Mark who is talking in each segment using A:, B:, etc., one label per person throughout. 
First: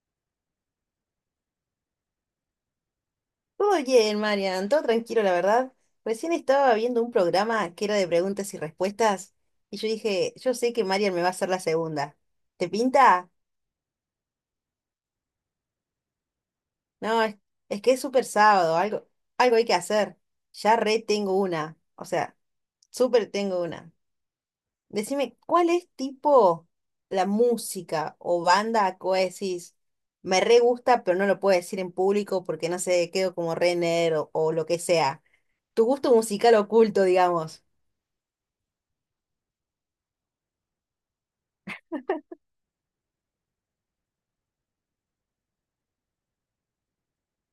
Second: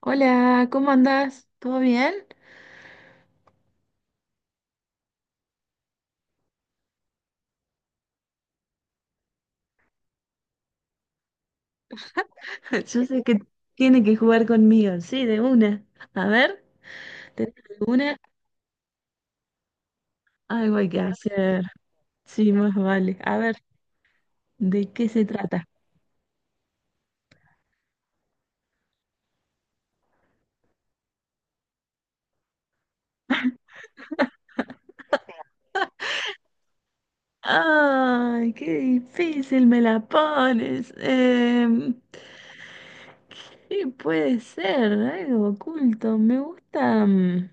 A: Hola, ¿cómo andás? ¿Todo bien?
B: Todo bien, Marian, todo tranquilo, la verdad. Recién estaba viendo un programa que era de preguntas y respuestas y yo dije, yo sé que Marian me va a hacer la segunda. ¿Te
A: Yo sé
B: pinta?
A: que tiene que jugar conmigo, sí, de una. A ver,
B: No,
A: ¿tenés
B: es que es
A: alguna?
B: súper sábado, algo, algo hay que hacer.
A: Algo
B: Ya
A: hay que
B: re tengo
A: hacer.
B: una, o sea,
A: Sí, más vale.
B: súper
A: A ver,
B: tengo una.
A: ¿de qué se
B: Decime,
A: trata?
B: ¿cuál es tipo la música o banda que vos decís? Me re gusta, pero no lo puedo decir en público porque no sé, quedo como re nerd o lo que sea. Tu gusto musical oculto, digamos.
A: ¡Ay, qué difícil me la pones! ¿Qué puede ser? Algo oculto. Me gusta.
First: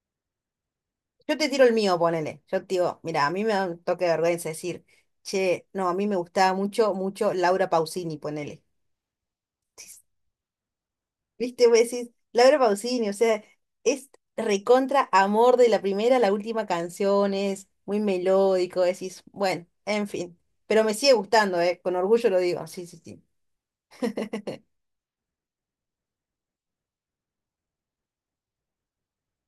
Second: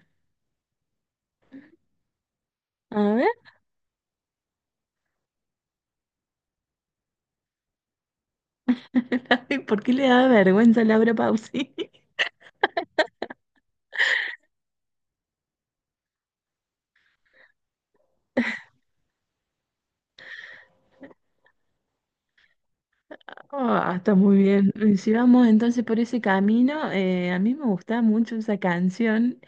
B: Yo te tiro el mío, ponele. Yo te digo,
A: A
B: mira,
A: ver,
B: a mí me da un toque de vergüenza decir, che, no, a mí me gustaba mucho, mucho Laura Pausini, ponele.
A: ay, ¿por qué le da vergüenza a Laura
B: ¿Viste?
A: Pausini?
B: Vos decís, Laura Pausini, o sea, es recontra amor de la primera a la última canción, es muy melódico, decís, bueno, en fin. Pero me sigue gustando, ¿eh? Con orgullo lo digo, sí, sí, sí.
A: Ah, está muy bien. Y si vamos entonces por ese camino, a mí me gustaba mucho esa canción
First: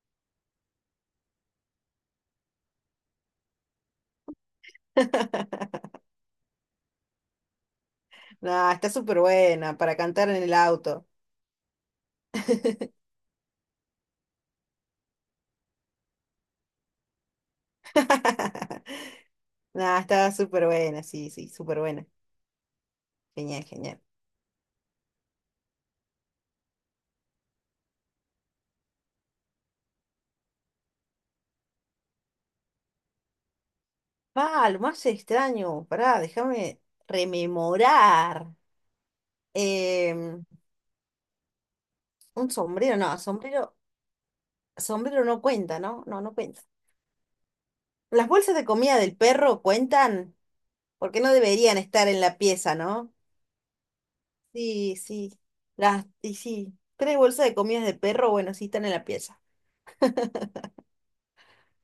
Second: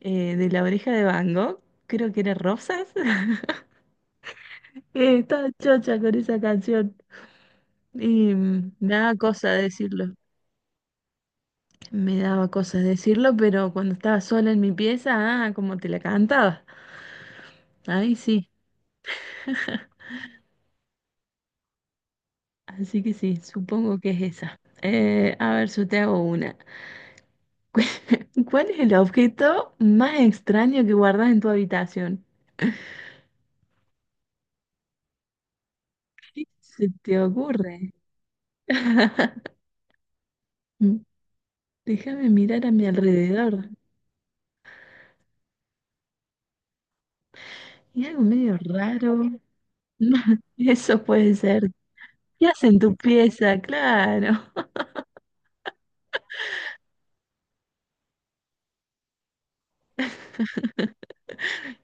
A: de La Oreja de Van Gogh, creo que era Rosas. Estaba chocha con esa canción y
B: Nah, está
A: me daba
B: súper
A: cosa
B: buena para
A: decirlo.
B: cantar en el auto.
A: Me daba cosa decirlo, pero cuando estaba sola en mi pieza, ah, como te la cantaba. Ahí sí.
B: Nah, está súper buena, sí, sí, súper buena.
A: Así que sí,
B: Genial,
A: supongo
B: genial.
A: que es esa. A ver, yo te hago una. ¿Cuál es el objeto más extraño que guardas en tu habitación?
B: Ah, lo más extraño, pará,
A: ¿Qué
B: déjame
A: se te ocurre?
B: rememorar. Em,
A: Déjame
B: un
A: mirar a mi
B: sombrero, no,
A: alrededor.
B: sombrero, sombrero no cuenta, ¿no? No, no cuenta.
A: Y algo
B: ¿Las bolsas
A: medio
B: de comida
A: raro.
B: del perro
A: No,
B: cuentan?
A: eso
B: Porque no
A: puede ser.
B: deberían estar en la
A: ¿Qué hace
B: pieza,
A: en tu
B: ¿no?
A: pieza? Claro.
B: Sí, sí. Las, y sí, tres bolsas de comidas de perro, bueno, sí están en la pieza.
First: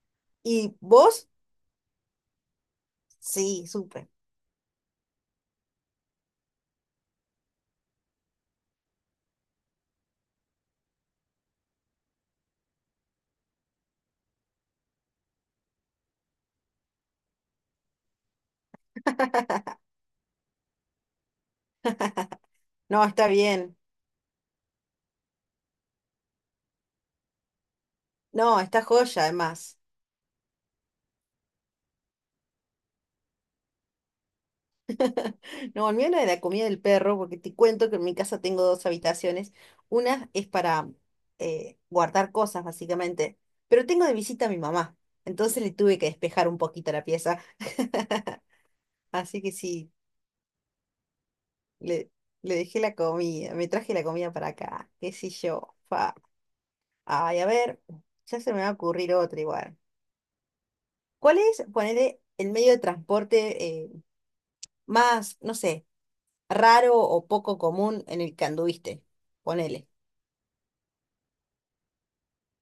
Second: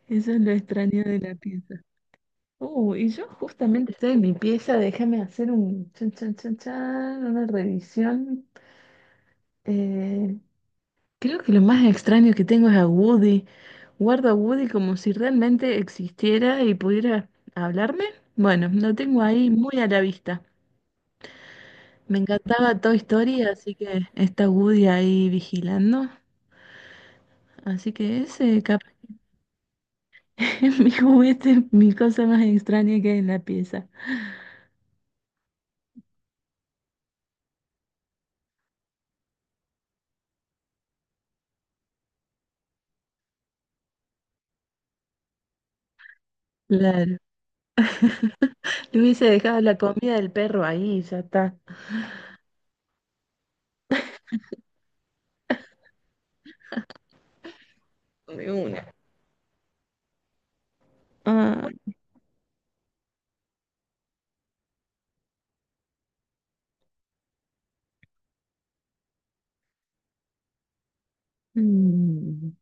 A: Eso es lo
B: ¿Y
A: extraño de
B: vos?
A: la pieza. Y yo
B: Sí,
A: justamente
B: supe.
A: estoy en mi pieza. Déjame hacer un chan, chan, chan, chan, una revisión. Eh, creo que lo más extraño que tengo es a Woody. Guardo a Woody como si realmente existiera y pudiera hablarme. Bueno, lo tengo ahí muy a la vista. Me encantaba Toy
B: No, está
A: Story, así
B: bien.
A: que está Woody ahí vigilando. Así que
B: No,
A: ese
B: está
A: capaz
B: joya, además.
A: es mi juguete, mi cosa más extraña que hay en la pieza.
B: No, el mío era de la comida del perro, porque te cuento que en mi casa tengo dos habitaciones. Una es para guardar cosas, básicamente, pero tengo de visita a mi mamá, entonces le tuve que despejar un poquito la
A: Claro.
B: pieza.
A: Le hubiese
B: Así que
A: dejado la
B: sí,
A: comida del perro ahí, ya está.
B: le, le dejé la comida, me traje la comida para acá, qué sé yo. Fa. Ay, a ver, ya
A: De
B: se me va a
A: una.
B: ocurrir otra igual. ¿Cuál es,
A: Ah,
B: ponele, el medio de transporte más, no sé, raro o poco común en el que anduviste? Ponele.
A: mm,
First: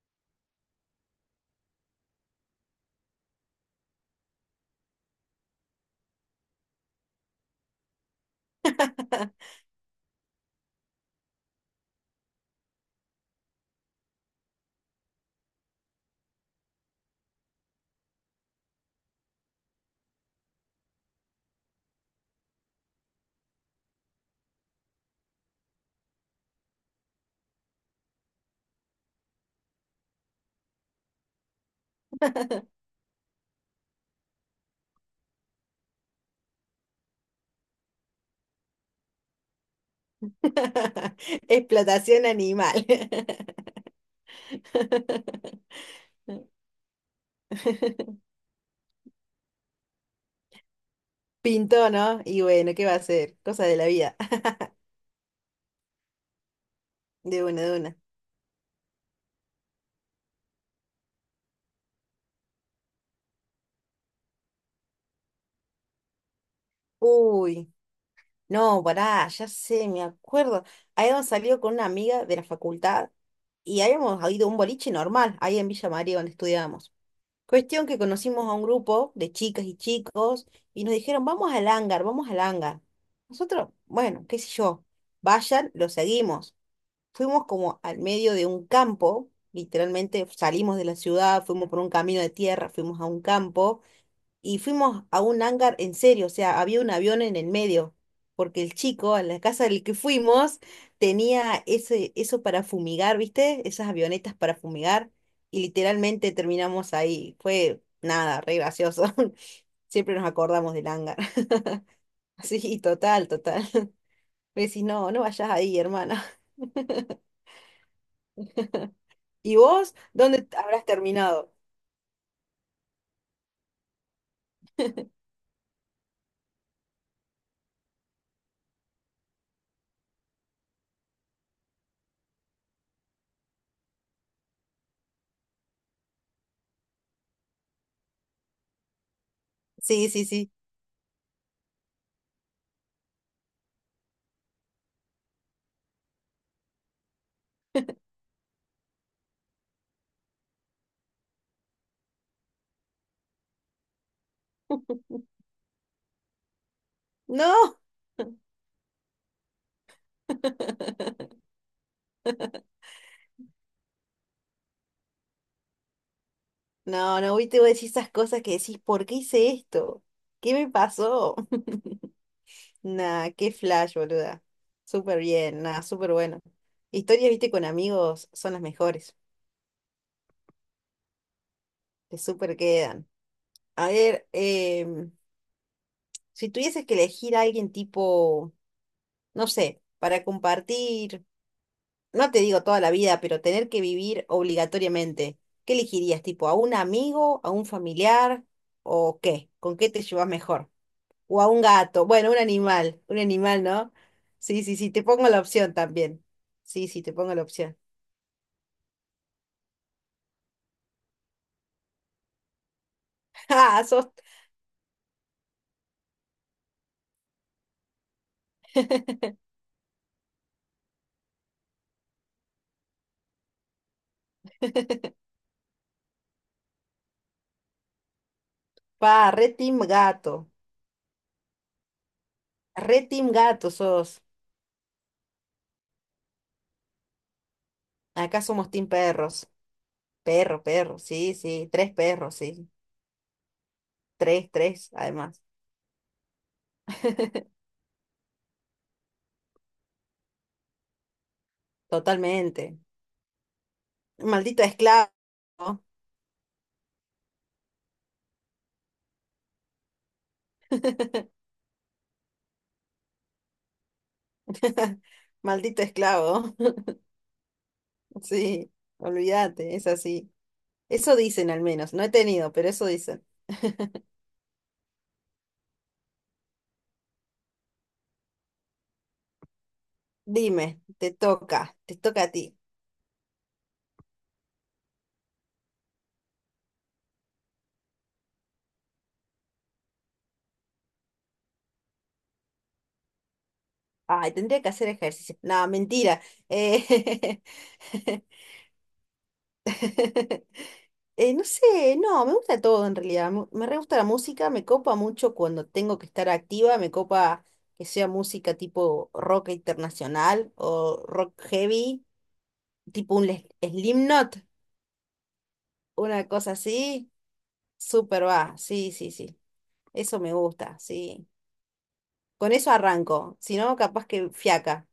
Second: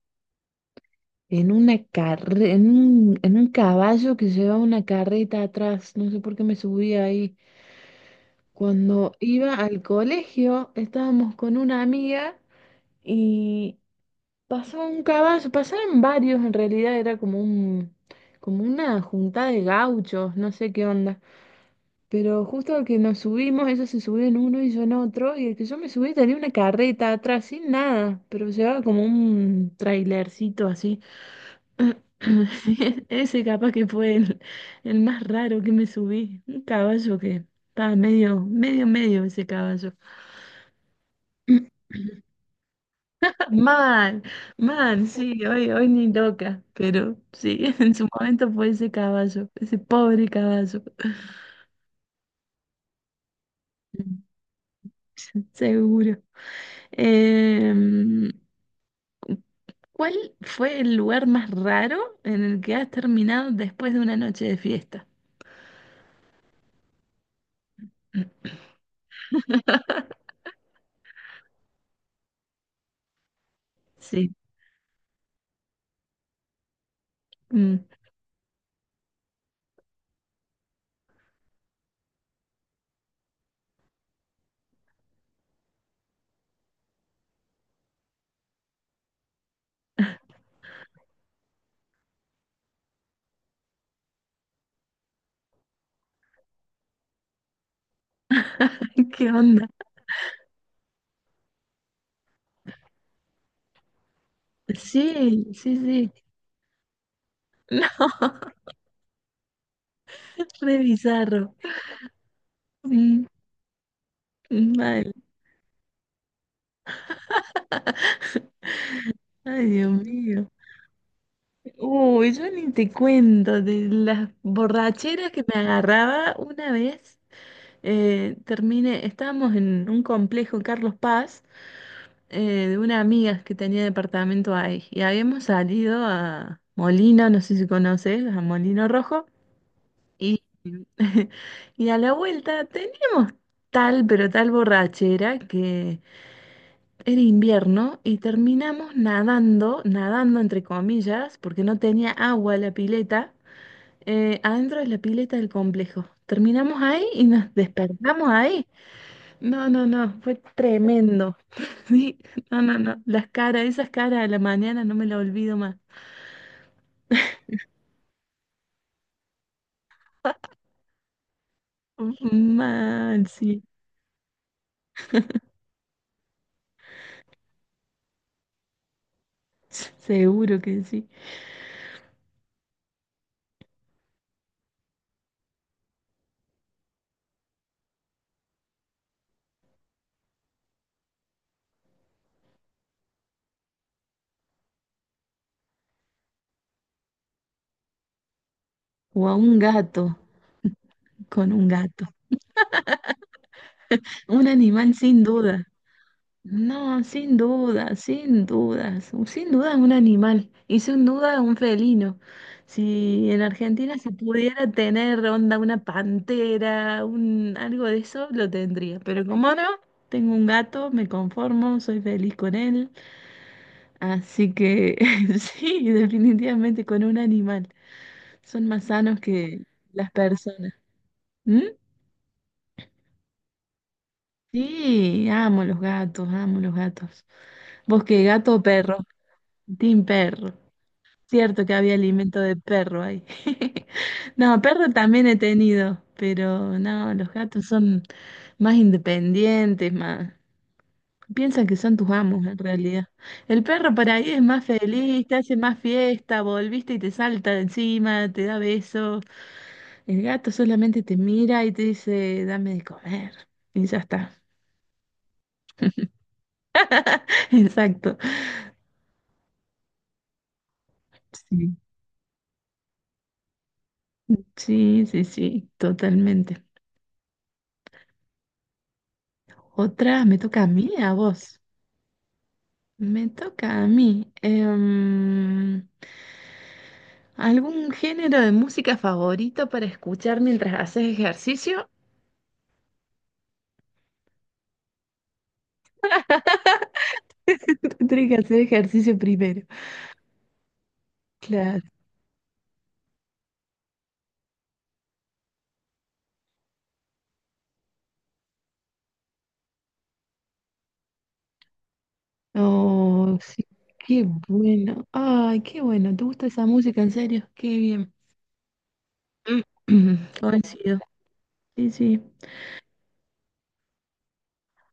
A: en un caballo que llevaba una carreta atrás. No sé por qué me subí ahí. Cuando iba al colegio, estábamos con una amiga y pasaba un caballo, pasaban varios en realidad, era como como una juntada de gauchos, no sé qué onda. Pero justo al que nos subimos, ellos se subió en uno y yo en otro, y el que yo me subí tenía una carreta atrás sin nada, pero llevaba como un trailercito así. Sí, ese capaz que fue el más raro que me subí, un caballo que estaba medio ese caballo.
B: Explotación animal.
A: Man, man, sí, hoy ni loca, pero sí, en su momento fue ese caballo, ese pobre caballo.
B: Pintó, ¿no? Y bueno, ¿qué va a hacer? Cosa de la vida.
A: Mm, seguro.
B: De una, de una.
A: Em, ¿Cuál fue el lugar más raro en el que has terminado después de una noche de fiesta?
B: Uy, no, pará, ya sé, me acuerdo. Habíamos salido con una amiga de la facultad y habíamos
A: Sí,
B: ido a un boliche normal, ahí en Villa María, donde estudiábamos.
A: mm,
B: Cuestión que conocimos a un grupo de chicas y chicos y nos dijeron, vamos al hangar, vamos al hangar. Nosotros, bueno, qué sé yo, vayan, lo seguimos. Fuimos como al medio de un campo, literalmente salimos de la ciudad, fuimos por un camino de tierra, fuimos a un campo y fuimos a un hangar en serio, o sea, había un avión en el medio, porque el chico en
A: ¿qué
B: la casa
A: onda?
B: del que fuimos tenía ese, eso para fumigar, ¿viste? Esas avionetas para fumigar
A: Sí,
B: y
A: sí, sí,
B: literalmente terminamos ahí. Fue
A: no,
B: nada, re gracioso. Siempre nos acordamos
A: re
B: del hangar.
A: bizarro.
B: Sí,
A: Mm,
B: total, total. Me decís, no,
A: mal,
B: no vayas ahí, hermana. ¿Y
A: ay Dios
B: vos dónde
A: mío.
B: habrás terminado?
A: Uy, yo ni te cuento de las borracheras que me agarraba una vez. Estábamos en un complejo Carlos Paz, eh, de una amiga que tenía departamento ahí y habíamos salido a Molino, no sé si conoces, a Molino Rojo
B: Sí, sí,
A: y,
B: sí.
A: y a la vuelta teníamos tal pero tal borrachera que era invierno y terminamos nadando, nadando entre comillas porque no tenía agua la pileta, adentro de la pileta del complejo. Terminamos ahí y nos
B: No,
A: despertamos ahí. No, no, no, fue tremendo. Sí, no, no, no. Las caras, esas caras a la mañana no me las olvido más.
B: no, no, hoy te voy a decir esas cosas que decís, ¿por qué hice esto? ¿Qué me pasó?
A: Mal,
B: Nah, qué
A: sí.
B: flash, boluda. Súper bien, nah, súper bueno. Historias, viste, con amigos son las mejores.
A: Seguro que sí.
B: Te súper quedan. A ver, si tuvieses que elegir a alguien tipo, no sé, para compartir. No te digo toda la vida, pero tener que vivir obligatoriamente, ¿qué elegirías? ¿Tipo a un amigo, a un familiar o
A: O a
B: qué?
A: un
B: ¿Con qué te
A: gato,
B: llevas mejor? ¿O a
A: con
B: un
A: un gato.
B: gato? Bueno, un animal, ¿no?
A: Un
B: Sí, sí, sí,
A: animal
B: te
A: sin
B: pongo la
A: duda.
B: opción también. Sí,
A: No,
B: sí, te pongo
A: sin
B: la opción.
A: duda, sin dudas, sin duda es un animal y sin duda es un felino. Si en
B: ¡Ah!
A: Argentina
B: Sos,
A: se pudiera tener onda una pantera, un algo de eso, lo tendría. Pero como no, tengo un gato, me conformo, soy feliz con él. Así que sí, definitivamente con un animal. Son más sanos
B: pa, re
A: que
B: team
A: las
B: gato.
A: personas. ¿Mm?
B: Re team gato sos.
A: Sí, amo los gatos, amo los gatos. ¿Vos qué,
B: Acá
A: gato o
B: somos team
A: perro?
B: perros.
A: Team perro.
B: Perro, perro, sí,
A: Cierto
B: sí.
A: que
B: Tres
A: había
B: perros,
A: alimento de
B: sí.
A: perro ahí.
B: Tres,
A: No, perro
B: tres,
A: también he
B: además.
A: tenido, pero no, los gatos son más independientes, más... Piensan que son tus amos en
B: Totalmente.
A: realidad. El perro por ahí es
B: Maldito
A: más
B: esclavo.
A: feliz, te hace más fiesta, volviste y te salta de encima, te da besos. El gato solamente te mira y te dice, dame de comer. Y ya está.
B: Maldito esclavo.
A: Exacto.
B: Sí, olvídate, es así. Eso dicen al
A: Sí,
B: menos, no he tenido, pero eso dicen.
A: sí, sí, sí, totalmente. Otra, me toca a
B: Dime,
A: mí, a vos.
B: te toca a ti.
A: Me toca a mí. ¿Algún género de música favorito para escuchar mientras haces ejercicio?
B: Ay, tendría que hacer ejercicio. No, mentira. Eh,
A: Tienes que hacer ejercicio primero.
B: no
A: Claro.
B: sé, no, me gusta todo en realidad. Me re gusta la música, me copa mucho cuando tengo que estar activa, me copa que sea música tipo rock internacional o rock heavy, tipo un
A: Oh,
B: Slim-
A: sí, qué
B: Slipknot,
A: bueno. Ay, qué bueno. ¿Te
B: una
A: gusta
B: cosa
A: esa música? En
B: así.
A: serio, qué bien.
B: Súper va, sí, sí, sí.
A: Mm,
B: Eso me gusta,
A: coincido.
B: sí.
A: Sí, sí.
B: Con eso arranco, si no, capaz que fiaca.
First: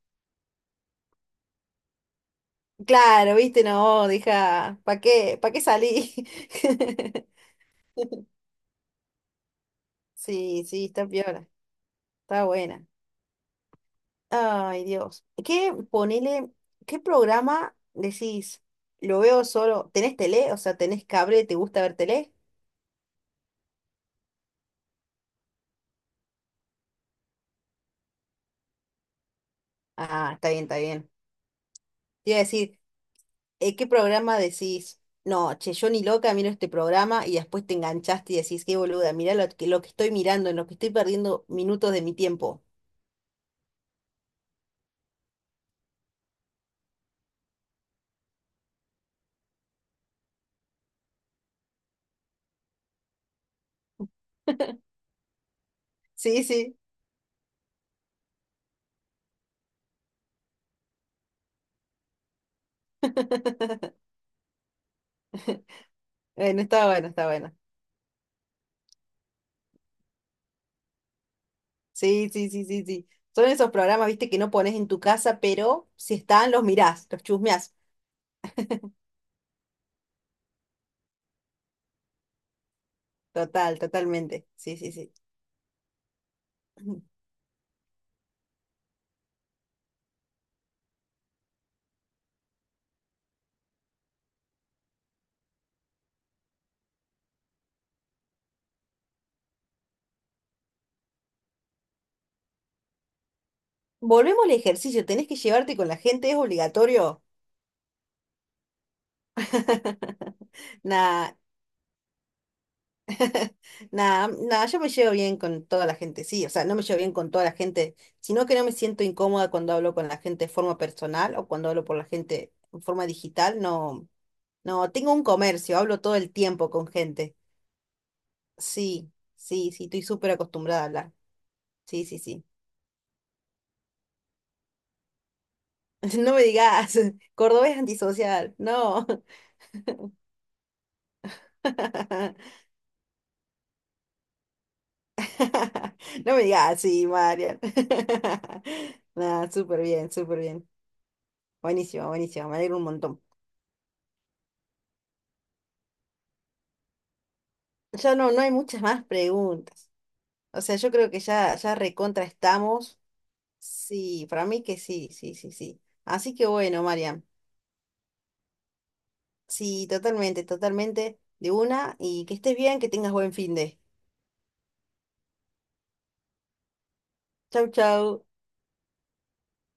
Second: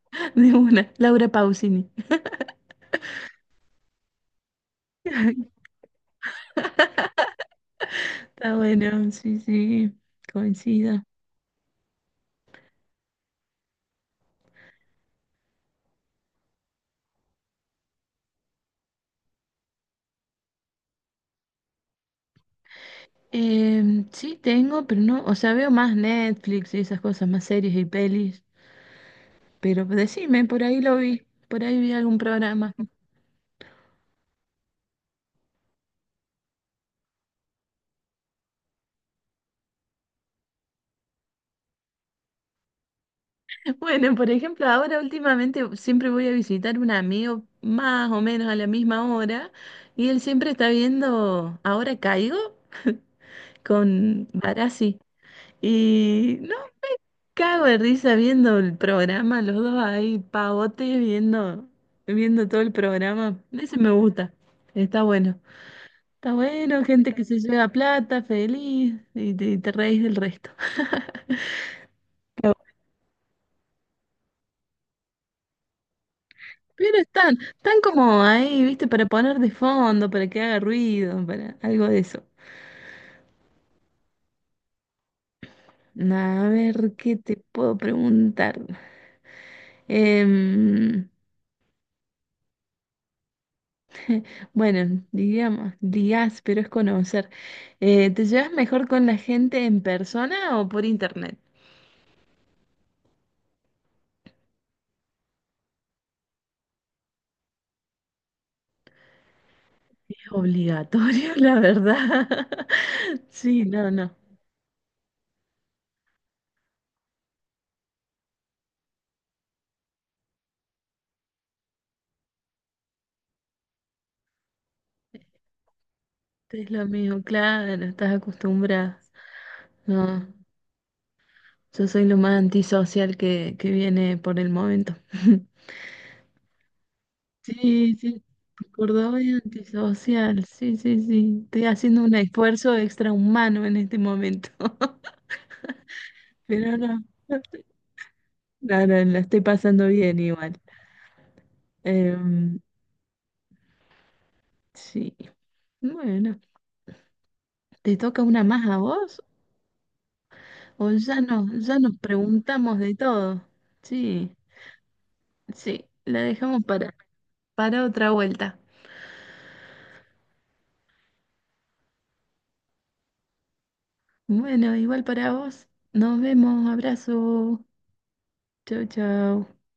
A: De una. Laura Pausini.
B: Claro, viste, no, deja, para qué salí?
A: Está bueno, sí, sí.
B: Sí, sí,
A: Coincido.
B: está piola, está buena. Ay, Dios. ¿Qué, ponele, qué programa decís? Lo veo solo, ¿tenés tele? O sea, ¿tenés cable? ¿Te gusta ver tele?
A: Sí, tengo, pero no, o sea, veo más Netflix y esas cosas, más series y pelis, pero
B: Ah,
A: decime,
B: está
A: por
B: bien, está
A: ahí lo
B: bien.
A: vi, por ahí vi algún
B: Te iba a
A: programa.
B: decir, ¿Qué programa decís? No, che, yo ni loca miro este programa y después te enganchaste y decís, qué boluda, mirá lo que estoy mirando, en lo que estoy perdiendo minutos de mi tiempo.
A: Bueno, por ejemplo, ahora últimamente siempre voy a visitar un amigo más o menos a la misma hora y él siempre está viendo Ahora Caigo con Barassi y
B: Sí,
A: no,
B: sí.
A: cago de risa viendo el programa, los dos ahí pavotes viendo todo el programa, ese me gusta, está bueno. Está
B: Bueno,
A: bueno,
B: está bueno,
A: gente que
B: está
A: se
B: bueno.
A: lleva plata, feliz, y te reís del resto.
B: Sí, sí,
A: Pero
B: sí, sí, sí. Son esos programas, viste, que no pones en tu casa, pero si están, los
A: Pero
B: mirás, los
A: están,
B: chusmeás.
A: están como ahí, ¿viste? Para poner de fondo, para que haga ruido, para algo de eso.
B: Total, totalmente. Sí, sí, sí.
A: A ver, ¿qué te puedo preguntar? Em, bueno, digamos, digas, pero es conocer. ¿Te llevas mejor con la gente en persona o por internet?
B: Volvemos al ejercicio, tenés que llevarte con la gente, es obligatorio.
A: Es obligatorio,
B: Nada,
A: la verdad. Sí, no, no.
B: nada, nada, yo me llevo bien con toda la gente, sí, o sea, no me llevo bien con toda la gente, sino que no me siento incómoda cuando hablo con la gente de forma personal o cuando hablo por la gente en forma digital, no, no, tengo un comercio, hablo todo el tiempo
A: Es lo
B: con
A: mismo,
B: gente,
A: claro, estás acostumbrada.
B: sí, sí, sí, estoy súper
A: No,
B: acostumbrada a hablar,
A: yo soy
B: sí,
A: lo
B: sí,
A: más
B: sí,
A: antisocial que viene por el momento.
B: no me digas, cordobés
A: Sí, sí,
B: antisocial, no,
A: Córdoba es antisocial, sí, sí, sí. Estoy haciendo un esfuerzo extrahumano en este momento,
B: no me
A: pero
B: digas,
A: no,
B: sí, Marian,
A: no, no, la estoy
B: nada, súper
A: pasando
B: bien,
A: bien
B: súper
A: igual.
B: bien. Buenísimo, buenísimo, me
A: Em,
B: alegro un montón.
A: sí, bueno, ¿te
B: Ya
A: toca
B: no, no
A: una
B: hay
A: más a
B: muchas más
A: vos?
B: preguntas. O sea,
A: O
B: yo creo
A: ya
B: que ya, ya
A: ya nos
B: recontra
A: preguntamos de
B: estamos.
A: todo.
B: Sí,
A: Sí,
B: para mí que sí, sí, sí, sí.
A: sí, la
B: Así que
A: dejamos
B: bueno, Marian,
A: para otra vuelta.
B: sí, totalmente, totalmente de una y que estés bien, que tengas buen fin de.
A: Bueno, igual para vos. Nos vemos. Abrazo.
B: Chau, chau.
A: Chau, chau.